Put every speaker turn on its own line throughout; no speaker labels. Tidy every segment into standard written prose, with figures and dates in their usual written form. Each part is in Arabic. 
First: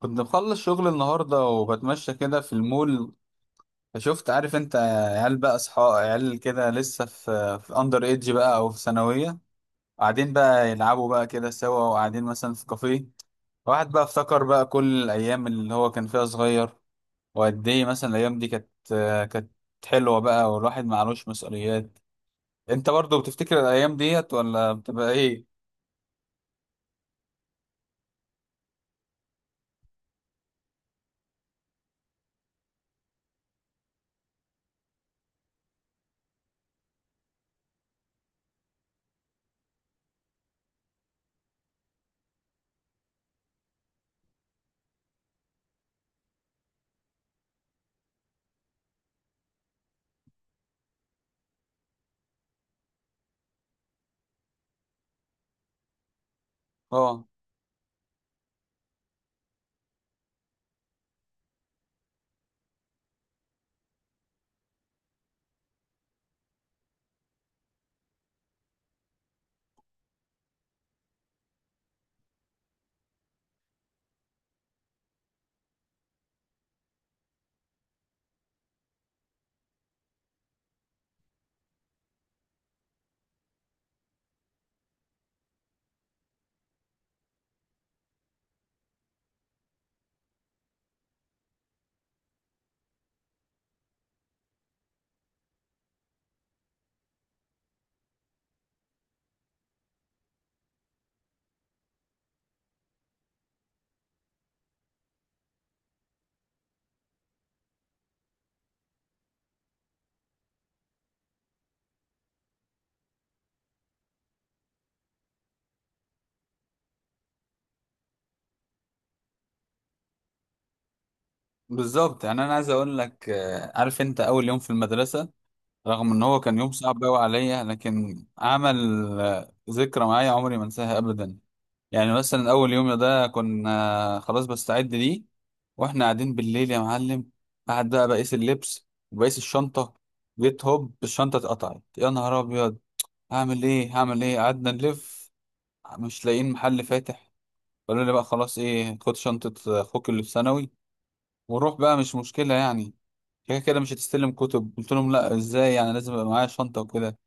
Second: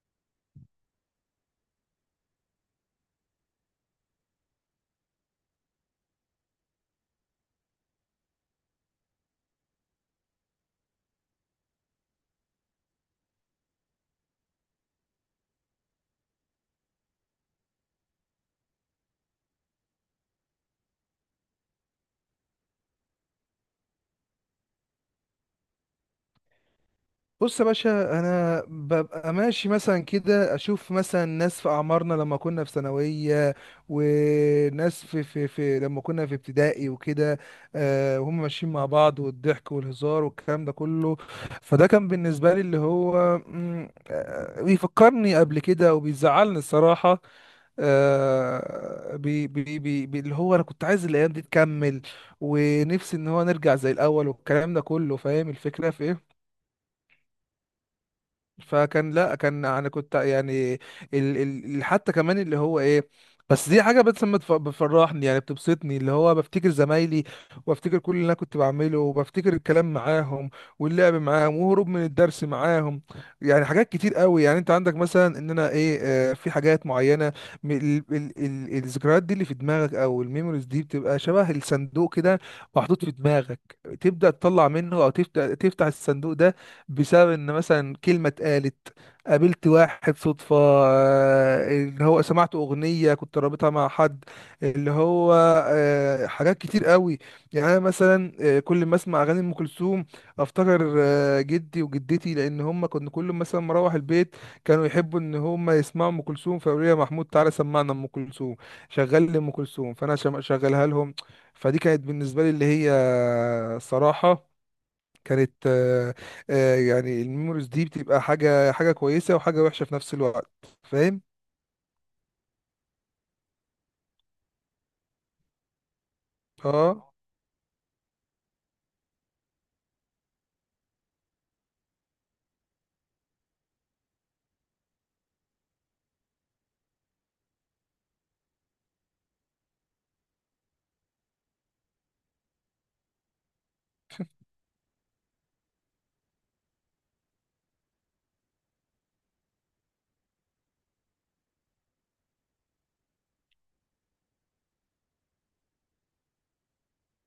كنت مخلص شغل النهاردة وبتمشى كده في المول، فشفت، عارف انت، عيال بقى، اصحاب عيال كده، لسه في اندر ايدج بقى او في ثانوية، قاعدين بقى يلعبوا بقى كده سوا، وقاعدين مثلا في كافيه. واحد بقى افتكر بقى كل الايام اللي هو كان فيها صغير، وقد ايه مثلا الايام دي كانت حلوة بقى، والواحد معلوش مسؤوليات. انت برضو بتفتكر الايام ديت ولا بتبقى ايه؟
بص يا باشا، انا ببقى ماشي مثلا كده، اشوف مثلا ناس في اعمارنا لما كنا في ثانويه، وناس في لما كنا في ابتدائي وكده، وهم ماشيين مع بعض، والضحك والهزار والكلام ده كله. فده كان بالنسبه لي اللي هو بيفكرني قبل كده، وبيزعلني الصراحه. اللي هو انا كنت عايز الايام دي تكمل، ونفسي ان هو نرجع زي الاول والكلام ده كله. فاهم الفكره في ايه؟
اه.
فكان لا كان انا كنت يعني ال ال حتى كمان اللي هو ايه، بس دي حاجه، بس ما تف- بتفرحني، يعني بتبسطني، اللي هو بفتكر زمايلي، وبفتكر كل اللي انا كنت بعمله، وبفتكر الكلام معاهم، واللعب معاهم، وهروب من الدرس معاهم، يعني حاجات كتير قوي. يعني انت عندك مثلا ان انا ايه، في حاجات معينه، ال الذكريات دي اللي في دماغك، او الميموريز دي بتبقى شبه الصندوق كده، محطوط في دماغك، تبدا تطلع منه، او تفتح الصندوق ده، بسبب ان مثلا كلمه اتقالت، قابلت واحد صدفه، اللي هو سمعت اغنيه كنت رابطها مع حد، اللي هو حاجات كتير قوي. يعني انا مثلا كل ما اسمع اغاني ام كلثوم، افتكر جدي وجدتي، لان هم كنا كل ما مثلا مروح البيت كانوا يحبوا ان هم يسمعوا ام كلثوم، فيقولوا لي يا محمود تعالى سمعنا ام كلثوم، شغل لي ام كلثوم، فانا شغلها لهم. فدي كانت بالنسبه لي اللي هي الصراحه كانت يعني الميموريز دي بتبقى حاجة، حاجة كويسة وحاجة وحشة في نفس الوقت. فاهم.
بالظبط، يعني انا عايز اقول لك، عارف انت اول يوم في المدرسة، رغم ان هو كان يوم صعب
اه.
قوي عليا، لكن عمل ذكرى معايا عمري ما انساها ابدا. يعني مثلا اول يوم ده كنا خلاص بستعد ليه، واحنا قاعدين بالليل يا معلم، قعد بقى بقيس اللبس وبقيس الشنطه، جيت هوب الشنطه اتقطعت، يا نهار ابيض. هعمل ايه هعمل ايه؟ قعدنا نلف، مش لاقيين محل فاتح. قالوا لي بقى: خلاص، ايه، خد شنطه اخوك اللي في ثانوي وروح بقى، مش مشكله يعني، كده كده مش هتستلم كتب. قلت لهم: لا، ازاي يعني، لازم يبقى معايا شنطه وكده.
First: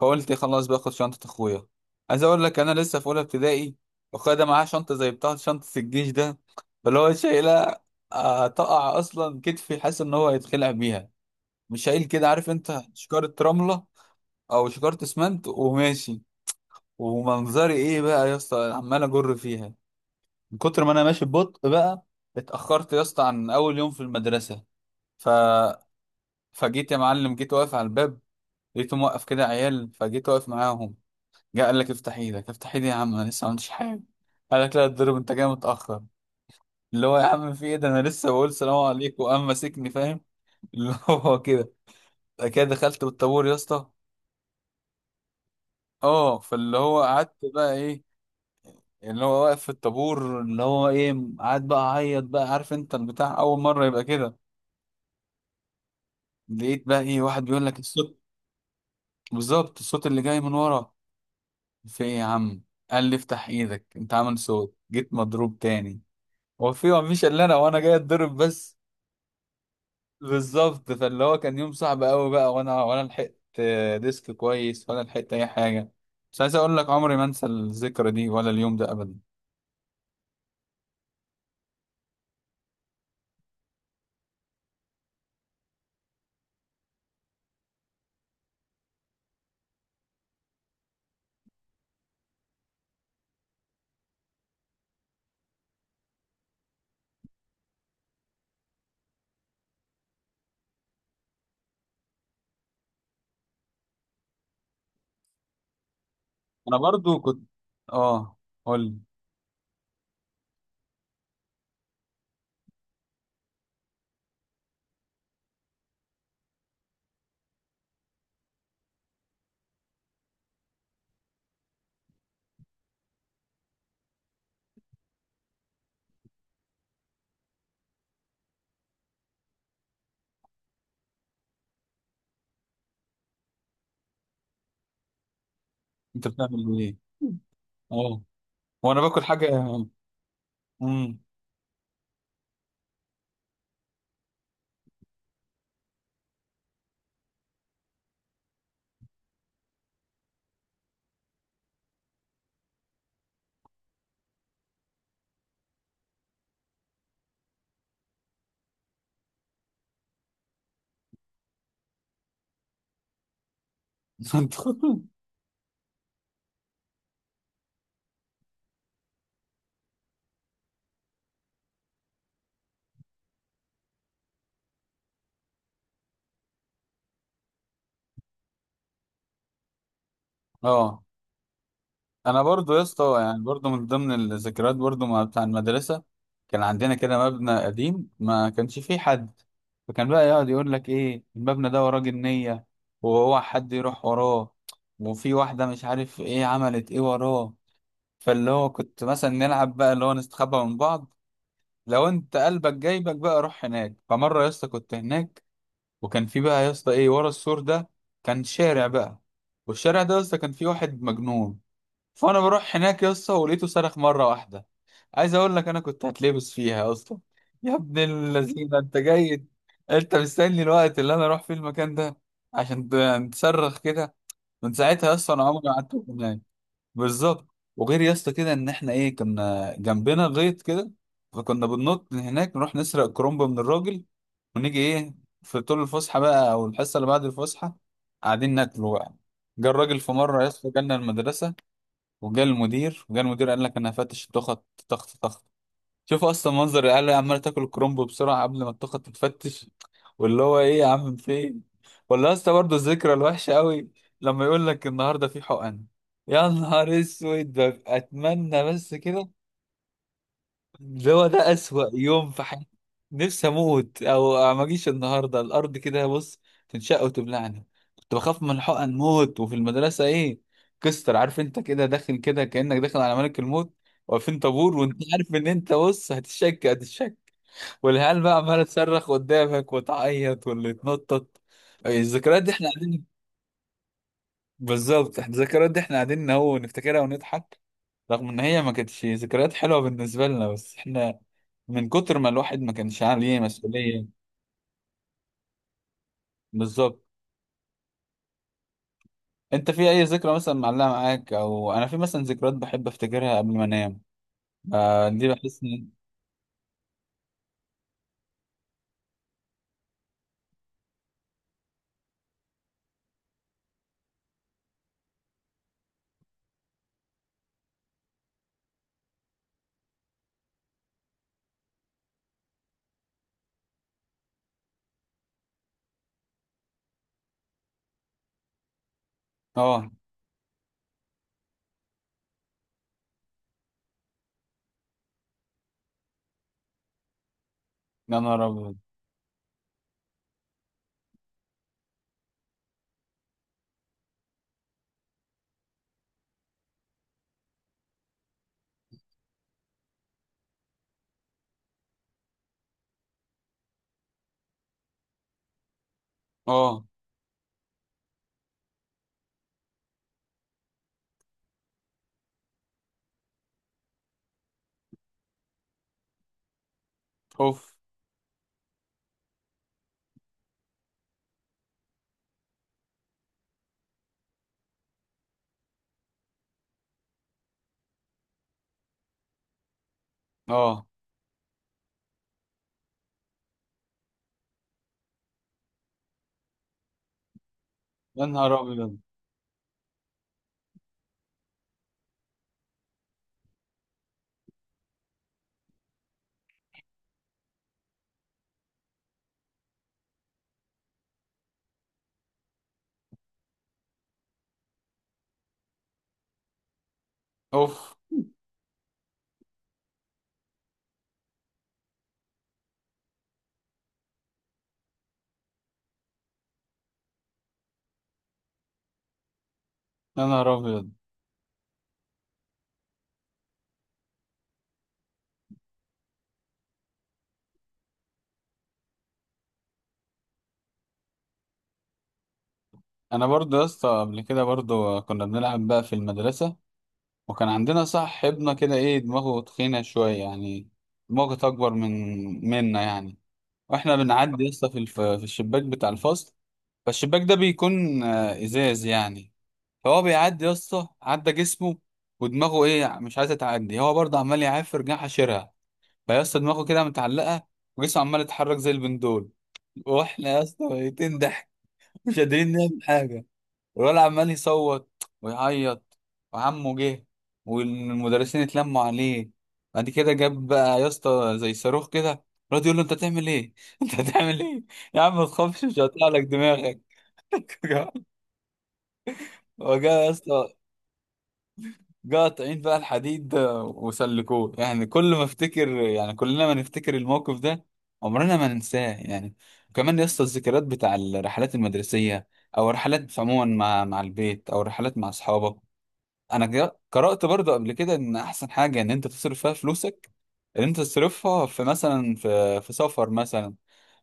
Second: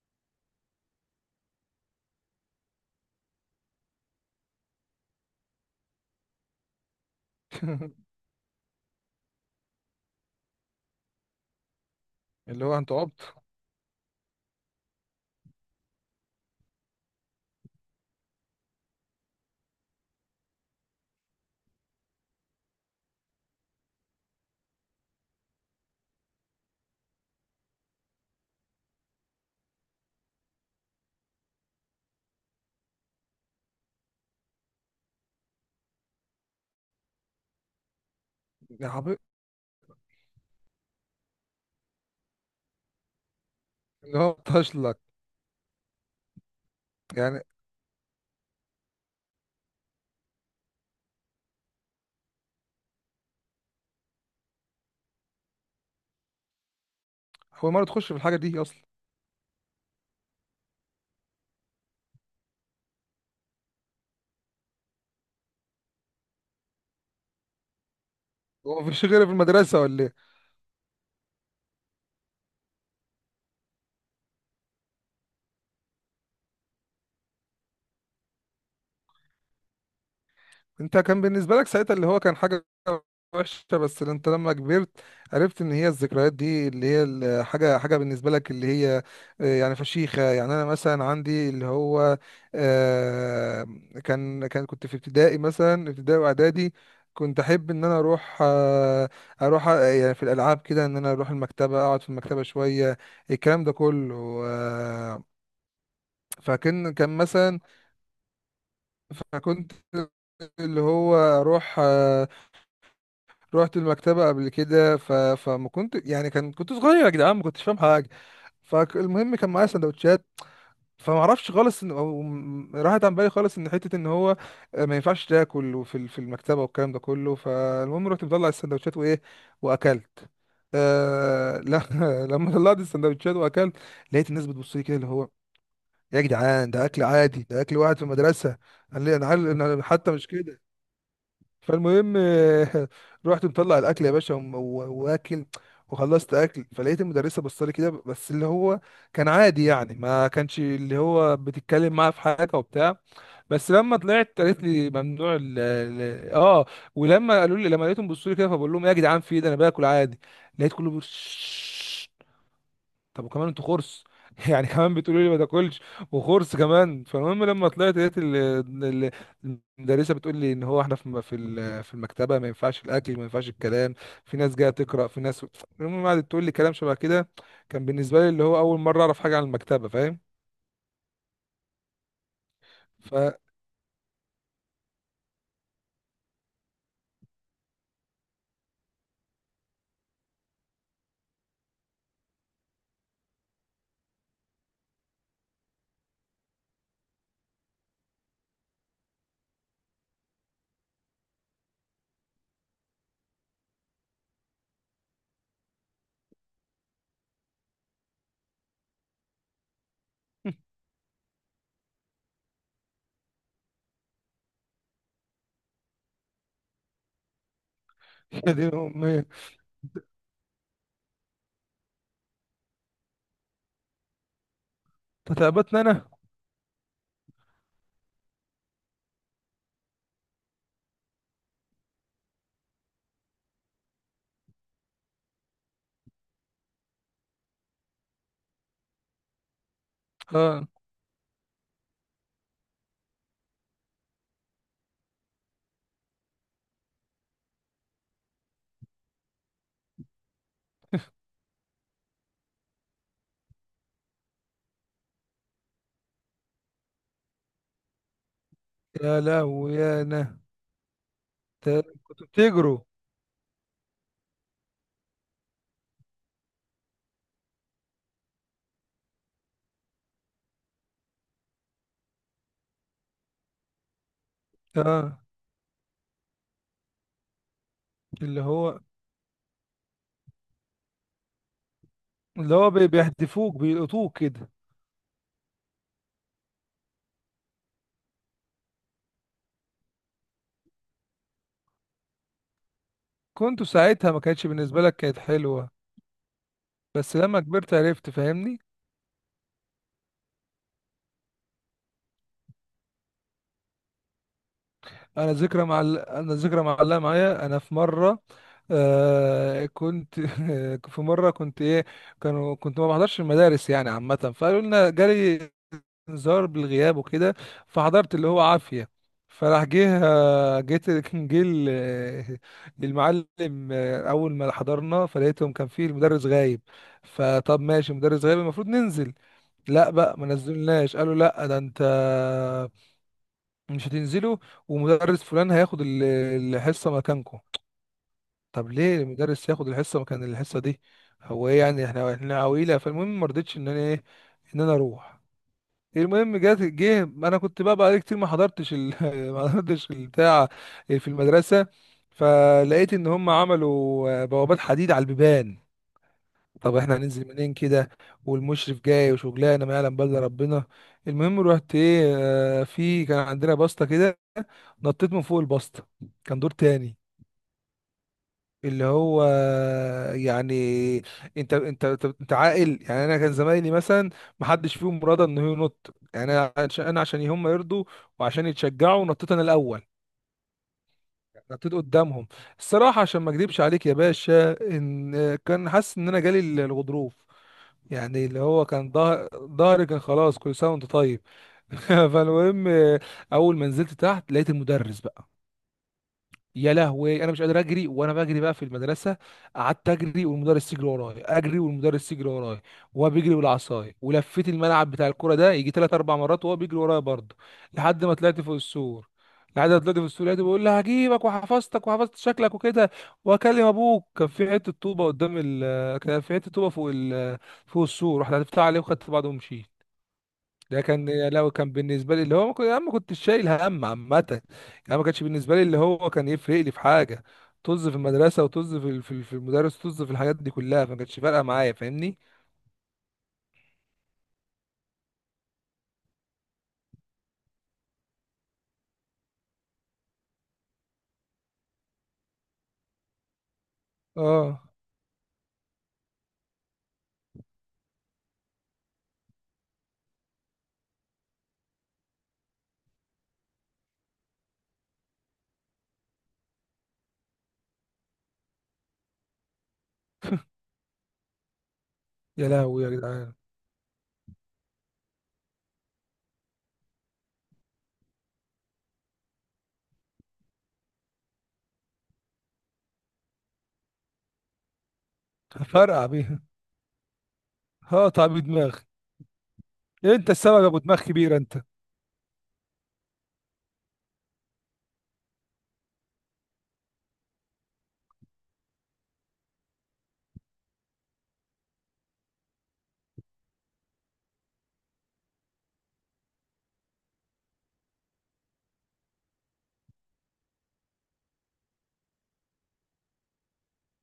فقلت خلاص، باخد شنطة اخويا. عايز اقول لك، انا لسه في اولى ابتدائي، واخويا ده معاه شنطة زي بتاعة شنطة الجيش ده، فاللي هو شايلها، تقع اصلا، كتفي حاسس ان هو هيتخلع بيها، مش شايل، كده عارف
اللي هو
انت،
انت عبط.
شكارة رملة او شكارة اسمنت وماشي. ومنظري ايه بقى يا اسطى، عمال اجر فيها من كتر ما انا ماشي ببطء بقى، اتأخرت يا اسطى عن اول يوم في المدرسة. ف... فجيت يا معلم، جيت واقف على الباب، لقيته موقف كده عيال، فجيت واقف معاهم. جه قال لك: افتح ايدك. افتح ايدي يا عم، انا لسه ما عملتش حاجه. قال لك: لا تضرب، انت جاي متاخر. اللي هو، يا عم في ايه ده، انا لسه بقول سلام
يا حبيبي.
عليكم وقام ماسكني، فاهم؟ اللي هو كده، كده دخلت بالطابور يا اسطى.
اللي هو طاش لك
اه، فاللي هو قعدت
يعني.
بقى ايه، اللي هو واقف في الطابور اللي هو ايه، قعد بقى اعيط بقى، عارف انت البتاع اول مره يبقى كده. لقيت بقى ايه واحد بيقول
هو
لك:
مرة تخش
الصوت.
في الحاجة دي اصلا؟
بالظبط، الصوت اللي جاي من ورا. في ايه يا عم؟ قال لي: افتح ايدك، انت عامل صوت. جيت مضروب تاني، هو في مفيش الا انا وانا جاي اتضرب بس؟
هو مفيش غيرها في المدرسة ولا إيه؟
بالظبط، فاللي هو كان يوم صعب قوي بقى، وانا لحقت ديسك كويس ولا لحقت اي حاجه، مش عايز اقول لك عمري ما انسى الذكرى دي ولا اليوم ده ابدا.
انت كان بالنسبة لك ساعتها اللي هو كان حاجة وحشة، بس اللي انت لما كبرت عرفت ان هي الذكريات دي اللي هي الحاجة، حاجة بالنسبة لك اللي هي يعني فشيخة. يعني انا مثلا عندي اللي هو آه، كان كنت في ابتدائي، مثلا ابتدائي واعدادي، كنت احب ان انا اروح اروح يعني في الالعاب كده، ان انا اروح المكتبة، اقعد في المكتبة شوية، الكلام ده كله. آه،
انا
فكان
برضو كنت.
مثلا،
اه. قول لي.
فكنت اللي هو اروح رحت المكتبة قبل كده، فما كنت يعني، كان كنت صغير يا جدعان، ما كنتش فاهم حاجة. فالمهم كان معايا سندوتشات، فما اعرفش خالص ان راحت عن بالي خالص ان حته ان هو ما ينفعش تاكل في المكتبه والكلام ده كله. فالمهم رحت مطلع السندوتشات وايه، واكلت. آه لا. لما طلعت السندوتشات واكلت، لقيت الناس بتبص لي كده، اللي هو يا
انت
جدعان
بتعمل
ده
ايه؟
اكل عادي، ده اكل واحد في
اه.
المدرسه.
وانا
قال لي
باكل
انا
حاجه.
أنا حتى مش كده.
امم.
فالمهم رحت مطلع الاكل يا باشا، واكل، وخلصت اكل، فلقيت المدرسه بصلي كده بس، اللي هو كان عادي يعني، ما كانش اللي هو بتتكلم معاه في حاجه وبتاع. بس لما طلعت قالت لي ممنوع اه. ولما قالوا لي، لما لقيتهم بيبصوا لي كده، فبقول لهم إيه يا جدعان؟ في إيه ده؟ انا باكل عادي. لقيت كله بيقول طب وكمان انتوا خرس؟
انت.
يعني كمان بتقولوا لي ما تاكلش وخرس كمان؟ فالمهم لما طلعت لقيت ال- المدرسه بتقول لي ان هو احنا في في المكتبه ما ينفعش الاكل، ما ينفعش الكلام، في ناس جايه تقرا، في ناس. المهم قعدت تقول لي كلام شبه كده. كان بالنسبه لي اللي هو اول مره اعرف حاجه عن المكتبه. فاهم.
اه. انا برضو يا
ف
اسطى، يعني برضو من ضمن الذكريات برضو مع بتاع المدرسه، كان عندنا كده مبنى قديم ما كانش فيه حد، فكان بقى يقعد يقول لك: ايه المبنى ده وراه جنيه، وهو حد يروح وراه، وفي واحده مش عارف ايه عملت ايه وراه. فاللي هو كنت مثلا نلعب بقى اللي هو نستخبى من بعض، لو انت قلبك جايبك بقى روح هناك. فمره يا اسطى كنت هناك، وكان في بقى يا اسطى ايه ورا السور ده، كان شارع بقى، والشارع ده يا اسطى كان فيه واحد مجنون. فانا بروح هناك يا اسطى، ولقيته صرخ مره واحده. عايز اقول لك انا كنت هتلبس فيها يا اسطى. يا ابن
يا دين
اللذينه، انت
امي.
جاي، انت مستني الوقت اللي انا اروح فيه المكان ده عشان تصرخ كده؟ من ساعتها يا اسطى انا عمري ما
تتعبتنا
قعدت
انا.
هناك. بالظبط. وغير يا اسطى كده ان احنا ايه، كنا جنبنا غيط كده، فكنا بننط من هناك نروح نسرق كرومب من الراجل ونيجي ايه، في طول الفسحه بقى او الحصه اللي بعد الفسحه، قاعدين ناكله بقى. جه الراجل في مره يا
اه.
اسطى، جالنا المدرسه، وجا المدير، وجا المدير قال لك: انا هفتش التخت، تخت تخت. شوف اصلا منظر العيال عماله تاكل الكرنب بسرعه قبل ما التخت تتفتش. واللي هو ايه يا عم فين. ولا اصلا برضه الذكرى الوحشه قوي، لما يقول لك: النهارده في حقن. يا نهار اسود، ببقى اتمنى بس
يا
كده،
لهوي يا انا.
اللي هو ده أسوأ
كنتوا
يوم في حياتي.
بتجروا؟
نفسي أموت أو ما أجيش النهاردة، الأرض كده بص تنشق وتبلعني. كنت بخاف من الحقن موت، وفي المدرسة إيه، كستر، عارف أنت كده داخل كده كأنك داخل على ملك الموت، واقفين طابور وأنت
اه.
عارف إن أنت بص هتشك هتشك، والعيال بقى
اللي
عمالة
هو،
تصرخ قدامك وتعيط واللي يتنطط. الذكريات دي إحنا قاعدين.
بيحدفوك بيلقطوك كده.
بالظبط، إحنا الذكريات دي إحنا قاعدين أهو نفتكرها ونضحك، رغم ان هي ما كانتش ذكريات حلوه بالنسبه لنا، بس احنا من كتر ما الواحد ما كانش عليه
كنت
مسؤوليه.
ساعتها ما كانتش بالنسبة لك، كانت حلوة
بالظبط.
بس لما كبرت عرفت. فاهمني.
انت في اي ذكرى مثلا معلقه معاك؟ او انا في مثلا ذكريات بحب افتكرها قبل ما انام، آه دي بحس ان.
انا ذكرى معلقة معايا، انا في مرة آه كنت في مرة كنت ايه، كانوا كنت ما بحضرش المدارس يعني عامة، فقالوا لنا جالي انذار بالغياب وكده. فحضرت اللي هو عافية. فراح جه جيت كان جه المعلم. اول ما حضرنا فلقيتهم كان فيه المدرس غايب. فطب ماشي، مدرس غايب المفروض ننزل. لا
اه.
بقى ما نزلناش، قالوا لا ده انت مش هتنزلوا، ومدرس فلان هياخد الحصه مكانكم.
يا نهار
طب
ابيض.
ليه المدرس ياخد الحصه مكان الحصه دي؟ هو ايه يعني، احنا عويله؟ فالمهم ما رضيتش ان انا ايه، ان انا اروح. المهم جات، جه انا كنت بقى بقالي كتير ما حضرتش ما حضرتش البتاع في المدرسه. فلقيت ان هم عملوا بوابات حديد على البيبان. طب
اه.
احنا هننزل منين كده، والمشرف جاي وشغلانه ما يعلم بل ربنا. المهم رحت ايه، في كان عندنا بسطه كده، نطيت من فوق البسطه، كان دور تاني.
اوف.
اللي هو يعني، انت عاقل يعني، انا كان زمايلي مثلا ما حدش فيهم راضى انه ينط، يعني انا عشان، انا عشان هم يرضوا وعشان يتشجعوا نطيت انا الاول،
اه.
نطيت قدامهم. الصراحه، عشان ما اكذبش عليك يا باشا، ان كان حاسس ان انا جالي الغضروف، يعني
يا
اللي
نهار
هو كان
ابيض.
ظهر، ظهري كان خلاص، كل سنه وانت طيب. فالمهم اول ما نزلت تحت لقيت المدرس بقى، يا لهوي انا مش قادر اجري، وانا بجري بقى في المدرسه، قعدت اجري والمدرس يجري ورايا، اجري والمدرس يجري ورايا، وهو بيجري بالعصايه، ولفيت الملعب بتاع الكوره ده يجي ثلاث اربع مرات وهو بيجري ورايا برضه،
اوف.
لحد ما طلعت فوق السور. لحد ما طلعت فوق السور لقيته بيقول لي هجيبك، وحفظتك، وحفظت شكلك وكده، واكلم ابوك. كان في حته طوبه قدام ال، كان في حته طوبه فوق ال، فوق السور، رحت هتفتح عليه وخدت بعضه ومشيت.
يا نهار
ده
ابيض.
كان لو كان بالنسبه لي اللي هو ما كنت، انا ما كنتش شايل هم عامه يعني. أنا ما كانش بالنسبه لي اللي هو كان يفرق لي في حاجه، طز في المدرسه، وطز في في المدرس، طز في الحاجات دي كلها، فما كانتش فارقه معايا. فاهمني.
انا برضه يا اسطى قبل كده برضه كنا بنلعب بقى في المدرسه، وكان عندنا صاحبنا كده ايه دماغه تخينه شويه يعني، دماغه اكبر من منا يعني، واحنا بنعدي
اه.
لسه في في الشباك بتاع الفصل. فالشباك ده بيكون ازاز يعني، فهو بيعدي يا اسطى، عدى جسمه ودماغه ايه مش عايزه تعدي، هو برضه عمال يعافر جناح حشرها، فيا اسطى دماغه كده متعلقه وجسمه عمال يتحرك زي البندول، واحنا يا اسطى ميتين ضحك مش
يا
قادرين نعمل
لهوي يا
حاجه.
جدعان.
الولد عمال يصوت ويعيط، وعمه جه، والمدرسين اتلموا عليه. بعد كده جاب بقى يا اسطى زي صاروخ كده، الواد يقول له: انت هتعمل ايه؟ انت هتعمل ايه؟ يا عم ما تخافش مش
فرقع
هقطع لك
بيها.
دماغك.
هقطع بدماغي.
وجا يا
انت
اسطى،
السبب يا ابو دماغ كبير انت.
جا قاطعين بقى الحديد وسلكوه. يعني كل ما افتكر، يعني كلنا ما نفتكر الموقف ده، عمرنا ما ننساه يعني. وكمان يا اسطى الذكريات بتاع الرحلات المدرسية، او الرحلات عموما مع البيت، او الرحلات مع اصحابك. انا قرأت برضه قبل كده ان احسن حاجة ان انت تصرف فيها فلوسك، ان انت تصرفها في مثلا في سفر مثلا،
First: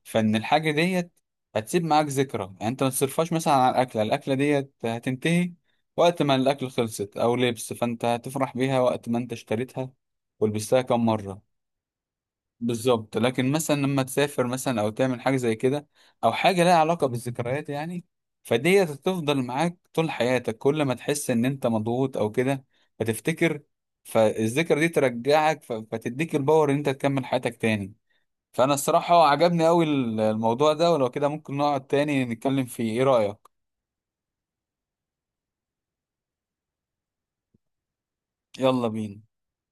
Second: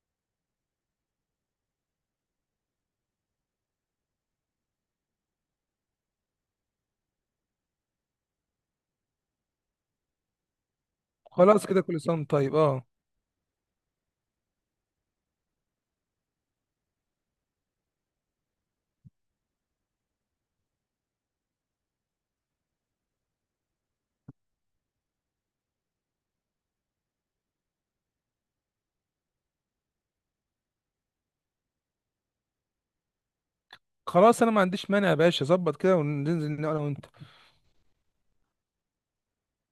فان الحاجة ديت هتسيب معاك ذكرى، يعني انت ما تصرفهاش مثلا على الاكلة، الاكلة ديت هتنتهي وقت ما الاكل خلصت، او لبس، فانت هتفرح بيها وقت ما انت اشتريتها ولبستها كم مرة.
خلاص كده، كل سنه وأنت طيب. اه.
بالظبط، لكن مثلا لما تسافر مثلا او تعمل حاجه زي كده او حاجه لها علاقه بالذكريات يعني، فدي هتفضل معاك طول حياتك. كل ما تحس ان انت مضغوط او كده فتفتكر، فالذكرى دي ترجعك، فتديك الباور ان انت تكمل حياتك تاني. فانا الصراحه عجبني قوي الموضوع ده، ولو كده ممكن نقعد تاني نتكلم فيه، ايه رايك؟
خلاص انا ما عنديش مانع يا باشا، ظبط كده وننزل انا وانت.
يلا بينا.